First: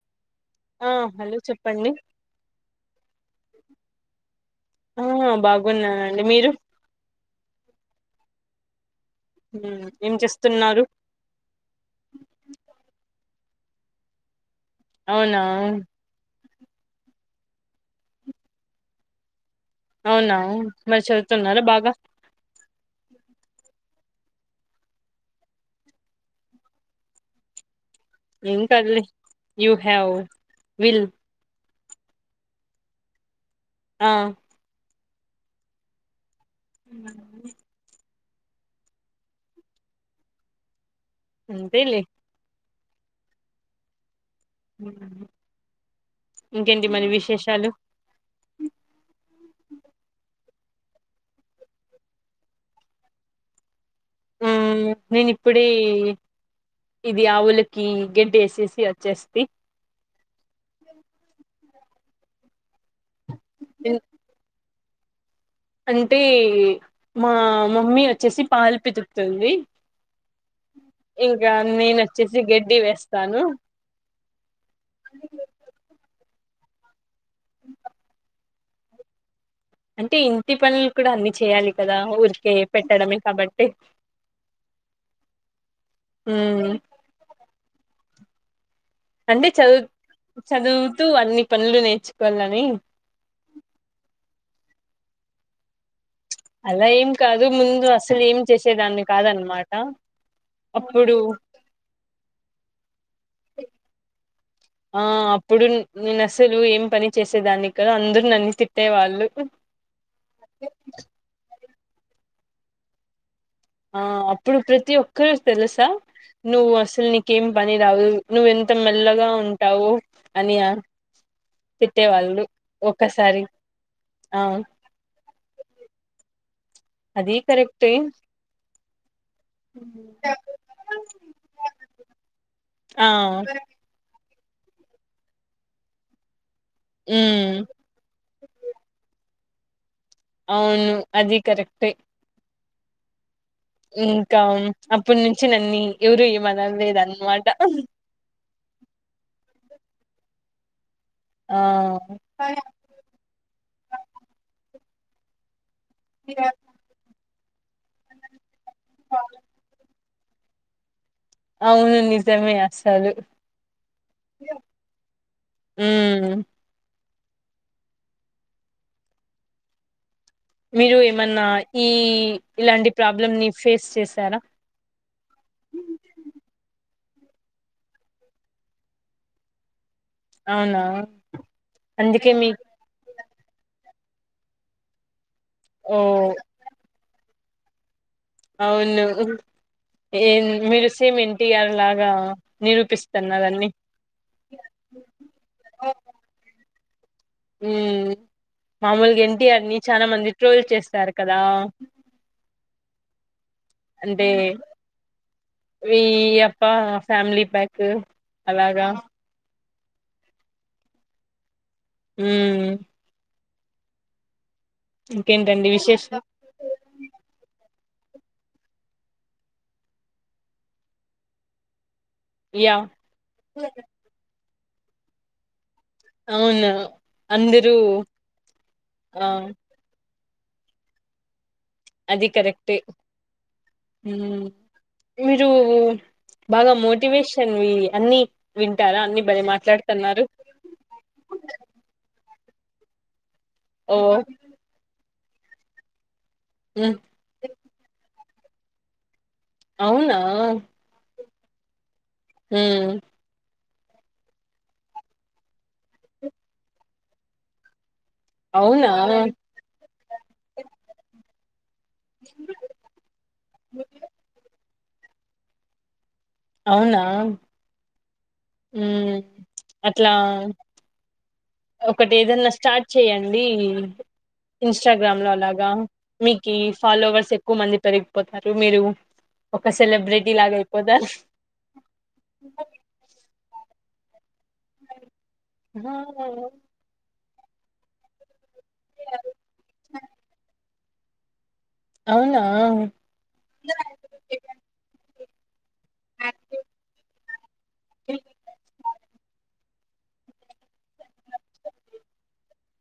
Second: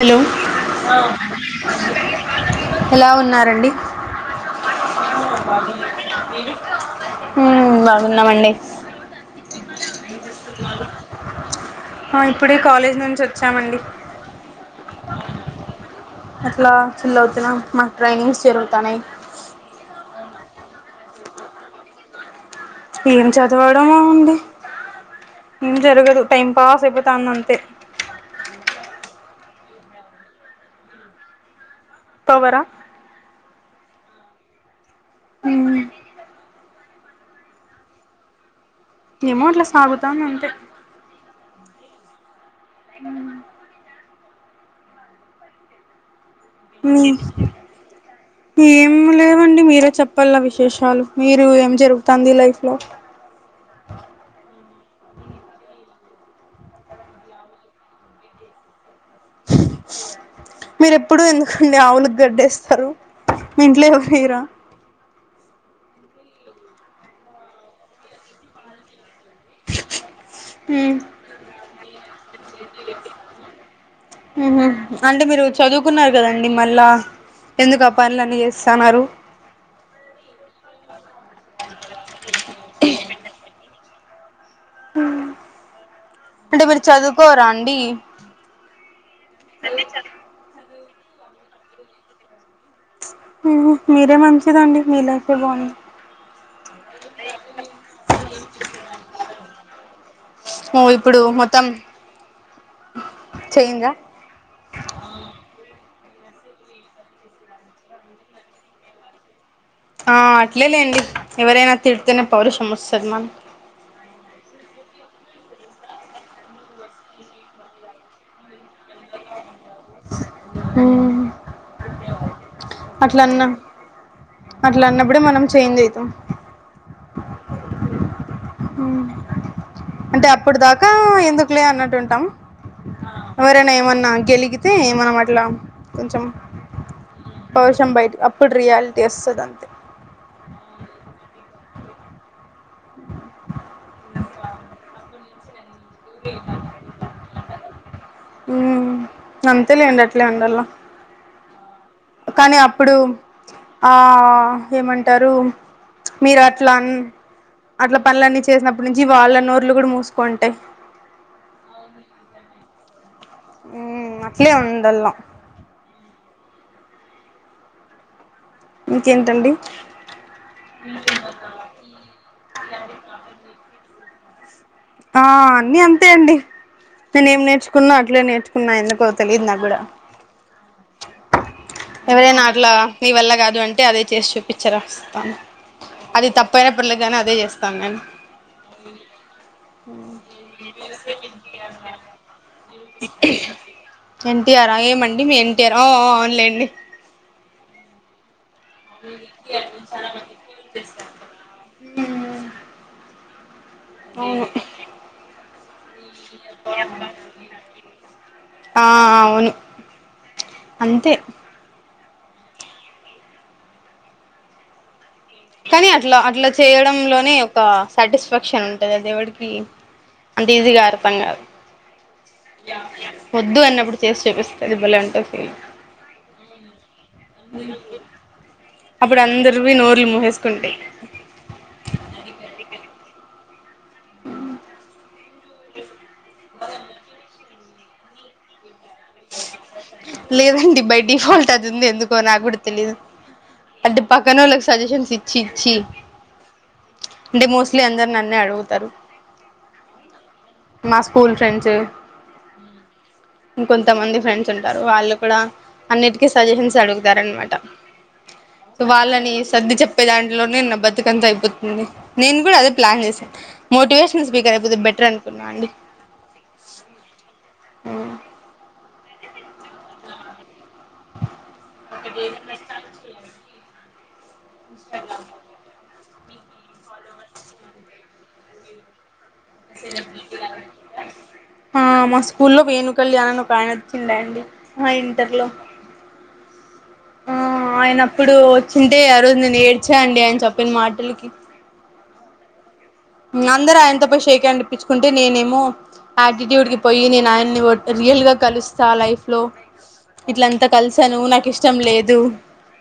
hello ఆ hello చెప్పండి ఎలా ఉన్నారండి ఆ బాగున్నానండి మీరు హ్మ్ బాగున్నామండి ఉమ్, ఏం చేస్తున్నారు ఆ ఇప్పుడే కాలేజ్ నుంచి చామండి అవునా అట్లా చిల్ అవుతున్నాం మాకు ట్రైనింగ్స్ జరుగుతుాన్నాయి న్నా మరి చదువుతున్నారా బాగా ఏం చదవడమో అండి ఏం జరగదు టైం పాస్ అయిపోతాంది అంతే ఏం కాదులె యు హావ్ విల్ పవరా ఆ మ్ [inaudible] ఏమో అట్లా సాగుతాంది అంతే అంతేలే హ [inaudible] మీ మరి విశేషాలు ఏం లే అండి మీరే చెప్పాల విశేషాలు మీరు ఏం జరుగుతాంది లైఫ్ లో మ్ నేను ఇప్పుడే ఇది ఆవులకి గడ్డి ఎసేసి జెస్తి మీర ఎప్పుడు ఎందుకండి ఆవులకి గడ్డేస్తారు మీ ఇంట్లో ఇన్- ఎవరు వేయరా అంటే మా మమ్మీ వచ్చేసి పాలు పితుకుతుంది ఇంకా నేనోచ్చేసి గడ్డి వేస్తాను మ్ హు అంటే మీరు చదువుకున్న కదండి మళ్ళా ఎందుకు ఆ పనులన్నీ చేస్తన్నారు అంటే ఇంటి పనులు కూడా అన్ని చేయాలి కదా ఊరికే పెట్టడమే కాబట్టి మ్ అంటే ఉమ్ మీరు చదువుకోరా అండి అంటే చదువు చదువుతూ అన్ని పనులు నేర్చుకోల మ్ మీరే మంచిదండి మీ లైఫె బాగుంది అలా ఏం కాదు ముందు అసలు ఏం చేసేదాన్ని కాదన్నమాట ఓ ఇప్పుడు మొత్తం చేంజ్ ఆ ఆ అప్పుడు నేను అసలు ఏం పని చేసేదాన్ని క అందరు నన్ను తిట్టేవాళ్ళు ఆ అట్లేలేండి ఎవరైనా తిడితేనే పౌరుషం వస్తది మనకి ఆ అప్పుడు ప్రతి ఒక్కరు తెలుసా నువ్వు అసలు నీకేం పని రాదు నువ్ ఎం త మెల్లగా ఉంటావు అని ఆ తిట్టేవాళ్ళు ఒక్కసారి అట్లన్న ఆ అట్లాన్నప్పుడే మనం చేంజ్ అవుతాం అదీ కరెక్టే మ్ అంటే అప్పుడు దాకా ఎందుకులే అన్నట్టు ఉంటాం ఆ ఎవరైనా ఏమన్నా గెలిగితే మనమట్ల కొంచెం ఉమ్ పౌర్షం బయటకి అప్పుడు రియాలిటీ వస్తది అంత అవును అది కరెక్టే [inaudible] అప్పడు నుంచి నన్ని ఎవరు ఏమనలేదన్నమాట మ్ అంతే లేండి అట్లే ఉండల్లా ఆ కానీ అప్పుడు ఆ ఏమంటారు మీరు అట్లా అన్ అట్ల పనులన్నీ చేసినప్పుటి నుంచి వాళ్ళన్నోర్లు కూడా మూసు కుంటాయి అవును నిజమే అసలు మ్ అట్లేే ఉండళ్ళ ఉమ్ ఇంకేంటండి మీరు ఏమన్నా ఈ ఇలాంటి ప్రాబ్లమ్ ని ఫేస్ చేసారా ఆ అన్ని అంతే అండి నేనే ఏం నేర్చుకున్నా అట్లే నేర్చుకున్నా ఎందుకో తెలియదు నాక్ గూడ అవునా అందుకే ఎవరైన మీ అట్లా నీ వల్ల కాదు అంటే అదే చేసి చూపించర ఓ అది తప్పయిన [unintelligible] గానీ అదే చేస్తాము కానీ అవును ఏ మీరు సేమ్ ఎన్టీఆర్ లాగ నిరూపిస్తున్నారు అన్ని ఎన్టీఆర్ ఆ ఏమండి మీ ఎన్టీఆర్ అవున్లేండి ఉ మామూలుగ ఎన్టీఆర్ ని చాల మంది ట్రోల్ చేస్తారు కదా అంటే అవును ఈ యప్ప ఫ్యామిలీ ప్యాక్ అలాగ ఆ అవును అంతే ఊ ఇంకేంటండి కానీ అట్ల విశేషం అట్ల చేయడంలోనే ఒక సాటిస్ఫాక్షన్ ఉంటది అది ఎవడికి అంత ఈజీగా ఆర్పం కాదు యా ఓద్దు అన్నప్పుడు చేసి చూపిస్తుంది బలే వుంటది ఫీలింగ్ అవును అందరూ అప్పుడు ఆ అందర్వి నోర్లు ము సుకుంటయ్ అది కరెక్ట్ మీరు బాగ మోటివేషన్ అన్ని వింటారా అన్ని భలే మాట్లాడుతున్నారు లేదండి బై డిఫాల్ట్ అది ఉంది ఎందుకో నా గుడ తెలీదు ఓ అంటే పక్కన వాళ్ళకి సజెషన్స్ ఇచ్చి ఇచ్చి ఉమ్ అంటే మోస్ట్లీ అందరు నన్నే అడుగుతారు అవునా మా స్కూల్ ఫ్రెండ్స్ హు కొంతమంది ఫ్రెండ్స్ ఉంటారు వాళ్ళు కూడ అన్నిటికీ సజెషన్స్ అడుగుతారు అనమాట సో అవునా వాళ్ళని సర్ది చెప్పే దాంట్లోనే బతుకంత అయిపో నేను కూడ అదే ప్లాన్ చేశ మోటివేషనల్ స్పీకర్ అయిపోతే బెటర్ అనుకున్నాను అండి అవునా ఉ అట్లా ఒకటి ఏదన్నా స్టార్ట్ చేయండి ఇన్స్టాగ్రామ్ లో అలాగ మీకు ఫాలోవర్స్ ఎక్కువ మంది పెరిగిపోతారు మీరు ఒక సెలబ్రిటీ లాగా అయిపోతారు ఆ మా స్కూల్లో వేనుకళ్యాను అని ఒక ఆయన ఉండే అండి ఇంటర్లో [unintelligible] ఆ ఆయన అప్పుడు వచ్చింటే ఆ రోజు న ఏడ్చా అండి ఆయన చెప్పిన మాటలకి అవునా అందరు ఆయన తో పొయ్యి షేక్ ఇపించుకుంటే నేనేమో ఆటిట్యూడ్ కి పోయి నేను ఆయన్ని రియల్ గా కలుస్తా లైఫ్ లో ఇట్లంతా కలిసాను నాకు ఇష్టం లేదు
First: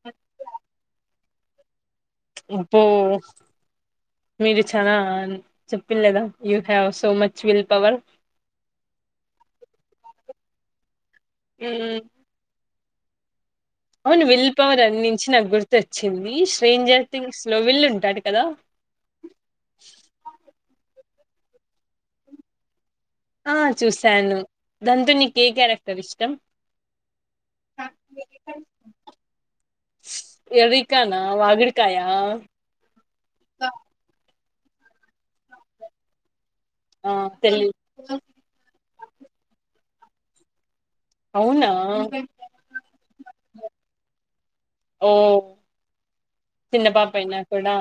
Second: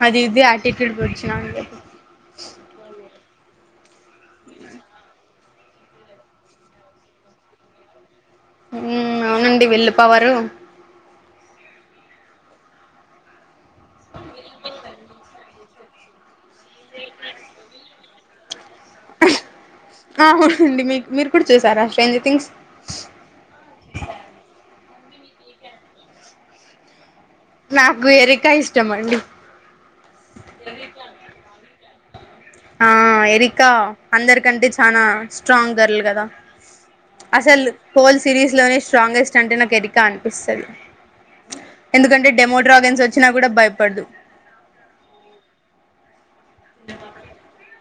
అది ఇది [unintelligible] పో [unintelligible] అబ్బో మీరు చాల చెప్పిన లేదా you have so much will power అవునండి వెల్ పవరు ఉమ్ అవును విల్ పవర్ అన్నించి నాకు గుర్తోచ్చింది శ్రేన్జర్ టీమ్స్ లో విల్ ఉంటాడు కద ఆ అవునండి మీ మీరు కూడ చూసారా శ్రేన్జర్ టీమ్స్ ఎ క్యారెక్టర్ ఇష్టం నాకు ఎరికా ఇష్టం అండి ఎరికానా వాగుడుకాయ ఆ ఎరికా అందరికంటే చానా స్ట్రాంగ్ గర్ల్ కదా ఆ అసలు తెలి హోల్ సిరీస్ లోనే స్ట్రాంగెస్ట్ అంటే నాకు ఎరికా అనిపిస్తది అవునా ఎందుకంటే డెమోడ్రాగన్స్ వచ్చినా గూడ భయపడదు ఓ చిన్న పాపయినా కూడా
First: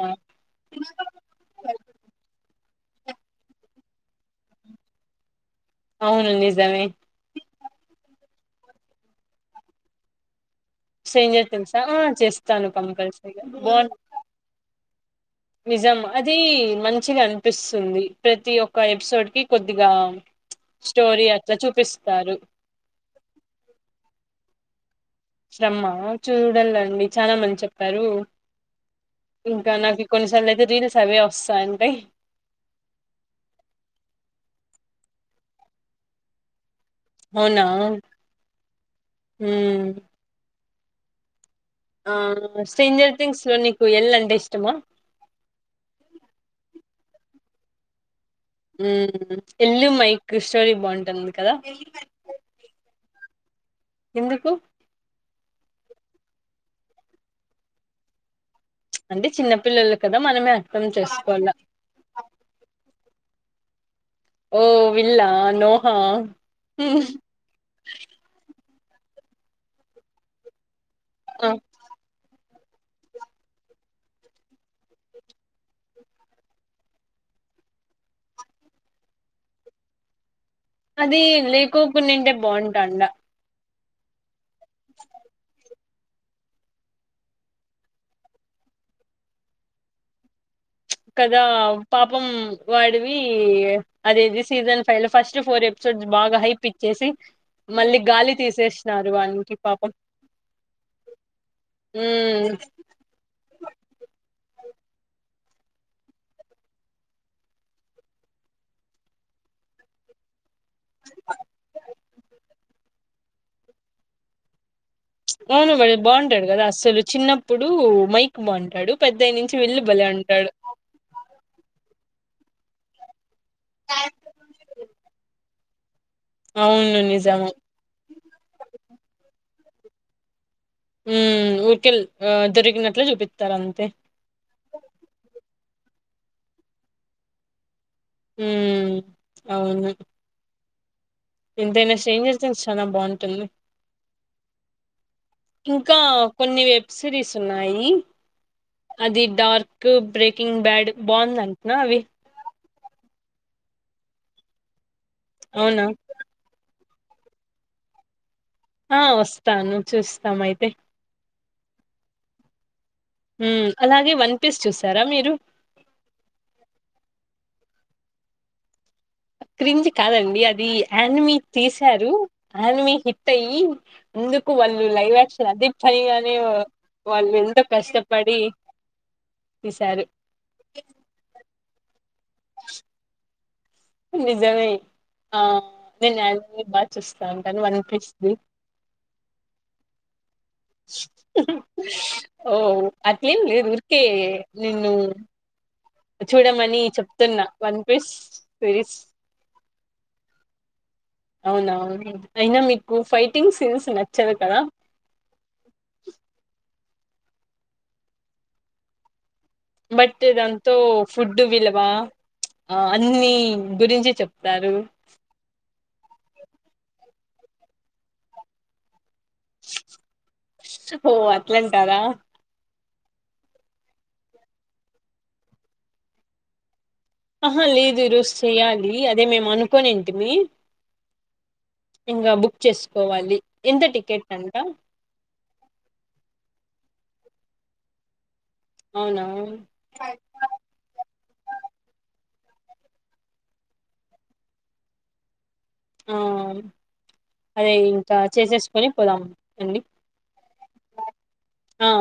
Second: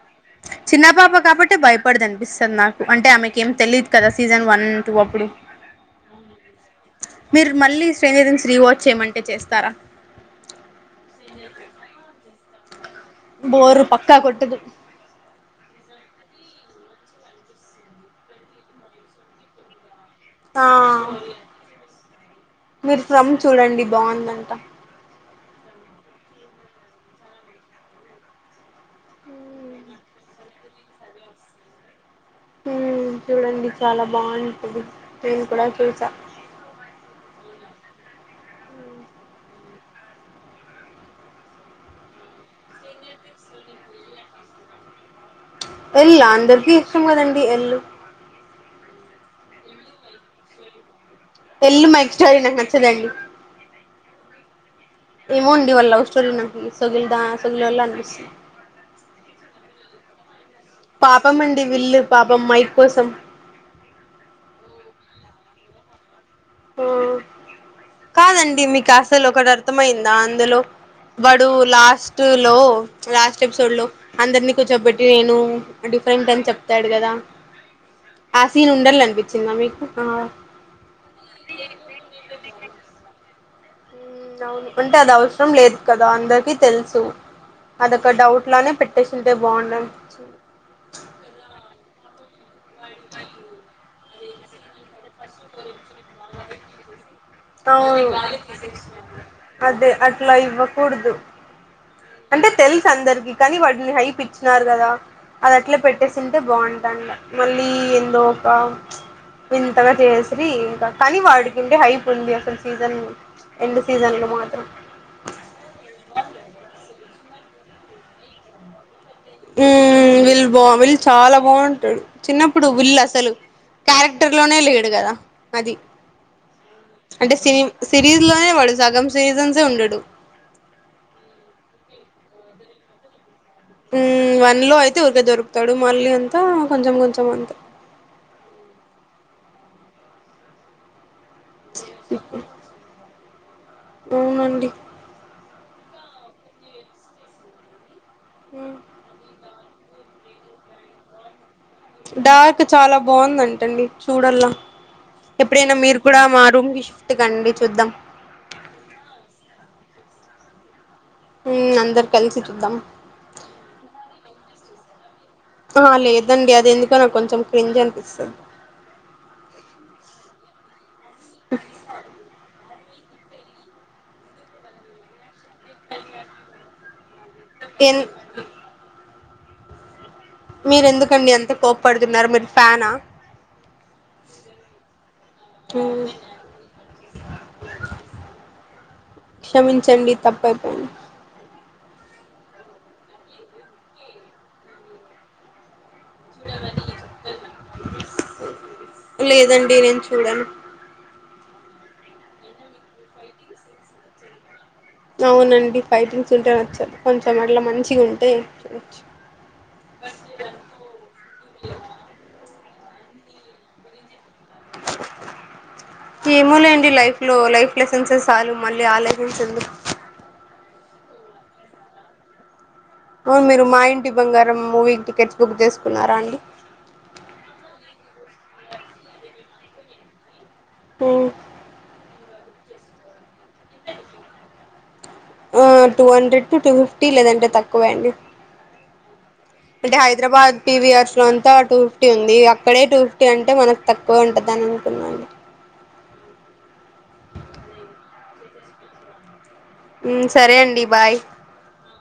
చిన్న పాప కాబట్టే భయపడదనిపిస్తది నాకు అంటే ఆమెకేం తెలీదు కదా సీజన్ వన్ టూ అప్పుడు అవును నిజమే మీరు మళ్ళీ శ్రేన్జరీన్స్ రీవాచ్ చేయమంటే చేస్తారా స్ట్రేంజర్ టీమ్స్ ఆ చేస్తాను కంపల్సరీగా బోరు బావుం పక్కా కొట్టదు నిజం అదీ మంచిగనిపిస్తుంది ప్రతి ఒక్క ఎపిసోడ్ కి కొద్దిగా ఆ స్టోరీ అట్లా చూపిస్తారు మీరు ఫ్రమ్ చూడండి బావుందంట శఫ్రమ్ ఆ చూడాలండి చాలా మంది చెప్పారు ఇంకా నాకి కొన్నిసార్లయితే రీల్స్ అవే వస్తాంటయ్ హ్మ్ చూడండి చాలా బావుంటది నేను కుడా చూసా అవునా హ్మ్ ఆ స్ట్రేంజర్ థింగ్స్ లో నీకు ఎల్ అంటె ఇష్టమా ఎల్ ఆ అందరికీ ఇష్టం కదండి ఎల్ ఉమ్ ఎల్లు మైకు స్టోరీ బావున్ ఎల్లు మైక్స్టోరీ నాకు నచ్చదండి ఎందుకు ఏమోండి వాల్ లవ్ స్టోరీ నాకు సోగిల్దా సోగీలోల్లె అనిపిస్ అంటే చిన్నపిల్లలు కదా మనమే అర్థం పాపం చేసుకోవాల అండి విల్ పాపం మైక్ కోసం ఓ విళ్ళా నోహా దిన్ మీకు అస్సలోకట్ అర్థమయిందా అందులో వాడు ఆ లాస్ట్ లో లాస్ట్ ఎపిసోడ్ లో అందరినీ కూర్చోబెట్టి నేను డిఫరెంట్ అని చెప్తాడు గదా ఆ సీన్ ఉండాలె అనిపించిందా మీకు అది లేకోకుండింటే బావుంటాడా ఉమ్ అవును అంటే అది అవసరం లేదు కదా అందరికిీ తెలుసు అదొక డౌట్ లానే పెట్టేసింటె బావుండనిపించింది కదా పాపం వాడివి అదేది సీజన్ ఫైన ఫస్ట్ ఫోర్ ఎపిసోడ్స్ బాగా హైప్ ఇచ్చేసి మళ్ళీ అవును గాలి తీసేసినారు వానికి అదే పాపం అట్లా ఇవ్వకూడదు అంటే ఉమ్ తెలుసు అందరికి కనీ వాడిని హైపి చ్చినారు గదా అది అట్లే పెట్టేసుంటే బావుంటాండ మళ్ళీ ఎందో ఒక వింతగా చేస్రీ కని వాడుకింటే హైపు ఉంది అసలు సీజన్ ఎండ్ సీజన్ లో మాత్రం అవును వాడు బావుంటడు గదా అసలు చిన్నప్పుడు మైక్ బావుంటాడు పెద్దయి నుంచి విళ్ళు బలే మ్మ్ వీళ్ళు ఉంటాడు బా వీళ్ళు చాలా బాగుంటాడు చిన్నప్పుడు వీల్ళు అసలు క్యారెక్టర్ లోనే లేడు గదా అది అవును అంటే నిజము సిరీజ్ లోనే వాడు సగం సీజన్సే ఉండడు ఉమ్ ఊరికెల్ ఆ దొరికినట్లే జూపిత్తారు అంతే నిలో అయితే ఊరికే దొరుకుతడు మళ్ళీ అంతా కొంచం కొంచం అంత ఉమ్ అవును ఎంతైనా చేంజేస్తే చాలా బాగుంటుంది అవునండి ఇంకా కొన్ని వెబ్ సిరీస్ ఉన్నాయి అది డార్ కు బ్రేకింగ్ బ్యాడ్ బాగుందంటనా అవి డార్క్ చాలా బాగుందంటండి చూడల్లా ఎప్పుడైనా అవునా మీరు కూడా మా రూమ్ కి షి ఫ్టు కండి చూద్దాం ఆ వస్తాను చూస్తామైతే ఉమ్ అందరు కలిసి చూద్దాం ఉమ్ అలాగే వన్ పీస్ చూసారా మీరు ఆ లేదండి అది ఎందుకో నాకు కొంచెం క్రింజ్ అనిపిస్తది క్రింజ్ కాదండి అది ఆనిమీ తీసారు ఆనిమీ హిట్ అయ్యి ఎందుకు వాళ్ళు లైవ్క్షన్ అదే పనిగానే వాళ్ళు ఎంత ఎన్ కష్టపడి తీశారు మీరు ఎందుకండి ఎంత కోపడుతున్నారు మీరు ఫ్యానా నిజమే ఆ మ్మ్ నేను ఆనీమే బాగా చూస్తాను కానీ వన్ పీస్ది క్షమించండి తప్పైపోయింది ఓ అట్లేం లేదు ఊర్కే నిన్ను చూడమని చెప్తున్నా వన్ పీస్ సిరీస్ లేదండి నేను చూడను అవునా అయినా మీకు ఫైటింగ్ సీన్స్ నచ్చదు కదా అవునండి ఫైటింగ్స్ ఉంటే నచ్చదు కొంచెం అట్లా మంచిగా ఉంటే చూడొచ్చు బట్ దాంతో ఫుడ్ విల్వ ఆ అన్ని గురించి చెప్తారు ఏమో లేండి లైఫ్ లో లైఫ్ లెసెన్స్సే చాలు మళ్ళీ ఆ లెసన్స్ ఎందుకు హో అట్లంటారా అవును మీరు Maa Inti Bangaram movie tickets book చేసుకున్నారా అండి ఆహా లేదు ఈ రోజు చెయ్యాలి అదే మేము అనుకోనింటిమి ఉమ్ ఇంగ బుక్ చేసుకోవాలి ఎంత టికెట్ అంట ఆ two hundred to two fifty లేదంటే తక్కువే అండి అవునా అంటే హైదరాబాద్ పి విఆర్స్ లో అంతా టూ ఫిఫ్టీ ఉంది అక్కడే టూ ఫిఫ్టీ అంటే మనకు తక్కువ ఉంటదని అనుకున్నానులే ఆ అదే ఇంకా చేసేసుకొని పోదాం అండి ఉమ్ సరే అండి బాయ్ ఆ